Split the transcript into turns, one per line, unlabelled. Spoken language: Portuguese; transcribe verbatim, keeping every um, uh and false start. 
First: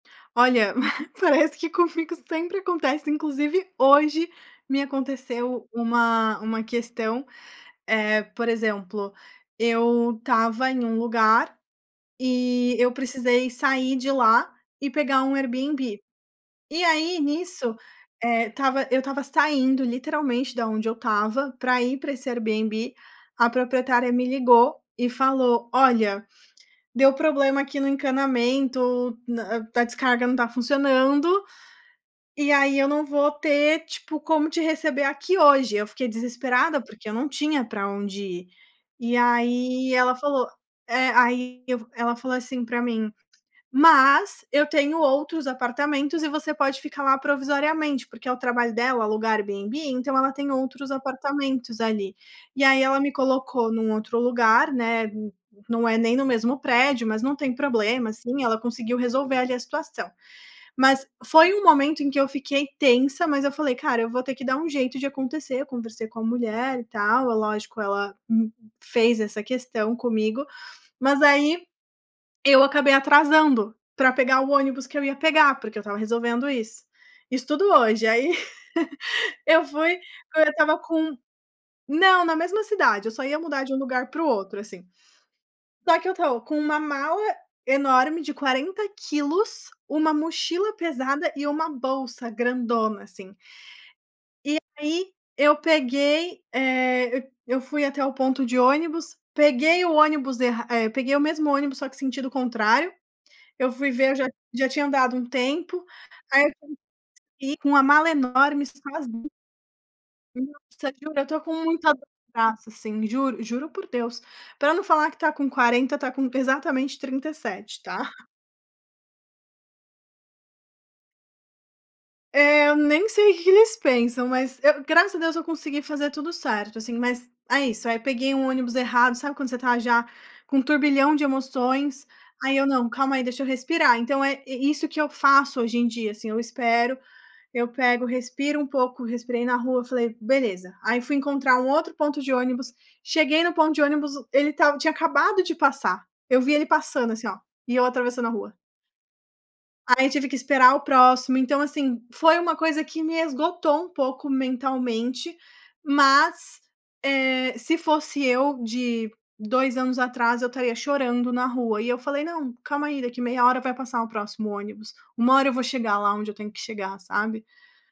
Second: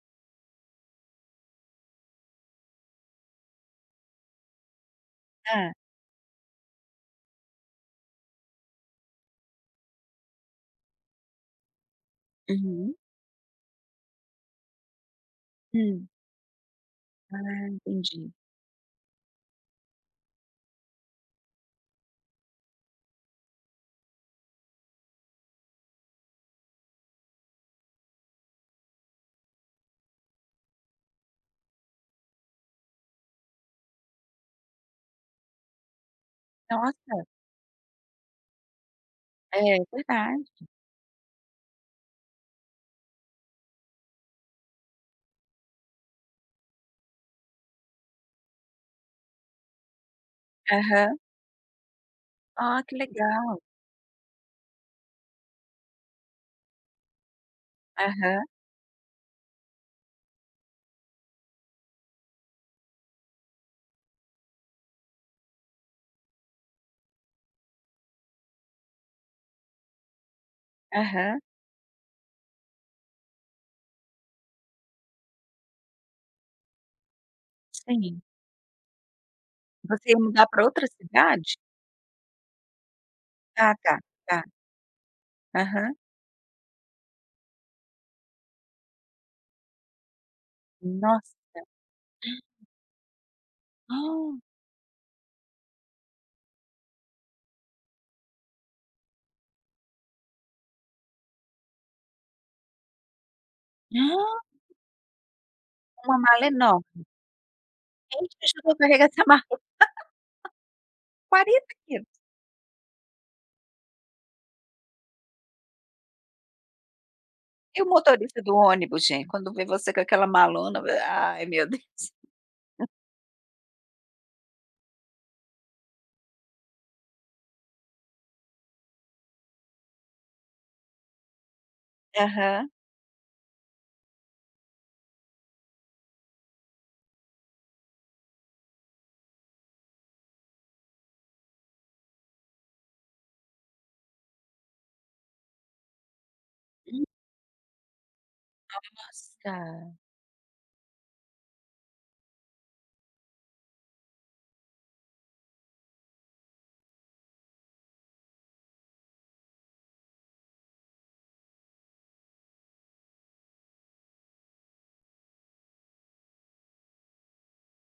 Olha, parece que comigo sempre acontece. Inclusive, hoje me aconteceu
Hã?
uma uma questão. Eh, por exemplo, eu estava em um lugar e eu
Uhum.
precisei sair de lá e pegar um Airbnb.
Hum.
E aí,
Ah,
nisso,
entendi.
eh, estava eu estava saindo literalmente da onde eu estava pra ir pra esse Airbnb. A proprietária me ligou e falou: "Olha, deu problema aqui no encanamento, hã, a descarga não tá funcionando. E aí eu não vou ter, tipo, como te receber aqui hoje.” Eu fiquei desesperada, porque eu
Nossa.
não tinha pra onde ir. E
É,
aí ela
verdade.
falou É, aí eu ela falou assim pra mim: “Mas eu tenho outros apartamentos e você pode ficar lá provisoriamente.” Porque é o trabalho dela alugar Airbnb, então ela tem outros
Aham.
apartamentos ali. E
Ó,
aí
que
ela me
legal.
colocou num outro lugar, né, não é nem no mesmo prédio. Mas não tem problema, assim.
Aham.
Ela conseguiu resolver ali a situação. Mas foi um momento em que eu fiquei tensa. Mas eu falei: “Cara, eu vou ter que dar um jeito de acontecer.” Eu conversei com a mulher e tal. É lógico, ela me fez essa questão comigo. Mas
Aham.
aí eu acabei atrasando pra pegar o ônibus que eu ia pegar, porque eu estava resolvendo isso. Isso tudo hoje.
Sim.
Aí eu fui
Você ia mudar
agora eu
para
estava
outra
com
cidade?
Não, na mesma cidade. Eu só ia mudar de
Ah,
um
tá.
lugar pro
Tá.
outro, assim.
Aham.
Só que eu tô com uma mala enorme de quarenta quilos, uma mochila pesada
Nossa.
e uma bolsa grandona, assim. E aí eu peguei, eh eu fui até o ponto de ônibus. Peguei o ônibus erra eh, peguei o mesmo ônibus, só que sentido o contrário. Eu fui ver, eu já já tinha andado um tempo.
Uma
Aí
mala enorme.
eu [unintelligible] com uma mala
Quem te
enorme,
ajudou a carregar essa
sozinha.
mala?
Nossa, juro, eu tô com
quarenta
muita dor
quilos.
no braço, assim. Juro juro por Deus. Para não falar que tá com quarenta, tá com exatamente trinta e sete,
E o
tá?
motorista do ônibus, gente, quando vê você com aquela malona? Ai, meu Deus.
Eh, eu nem sei o que eles pensam. Mas eu, graças a Deus, eu consegui fazer tudo certo, assim. Mas é isso. Aí, peguei um ônibus errado. Sabe quando você tá já com um turbilhão de emoções? Aí eu:
Aham.
“Não. Calma aí. Deixa eu respirar.” Então é isso que eu faço hoje em dia, assim. Eu espero. Eu pego, respiro um pouco. Respirei na rua. Falei: “Beleza.” Aí fui encontrar um outro ponto de ônibus. Cheguei no ponto de ônibus. Ele estava tinha acabado de passar. Eu vi ele passando, assim, ó. E eu atravessando a rua.
Nossa!
Aí, tive que esperar o próximo. Então, assim, foi uma coisa que me esgotou um pouco mentalmente. Mas, eh, se fosse eu de dois anos atrás, eu estaria chorando na rua. E eu falei: “Não. Calma aí. Daqui meia hora vai passar o próximo ônibus. Uma hora eu vou chegar lá onde eu tenho que chegar”, sabe?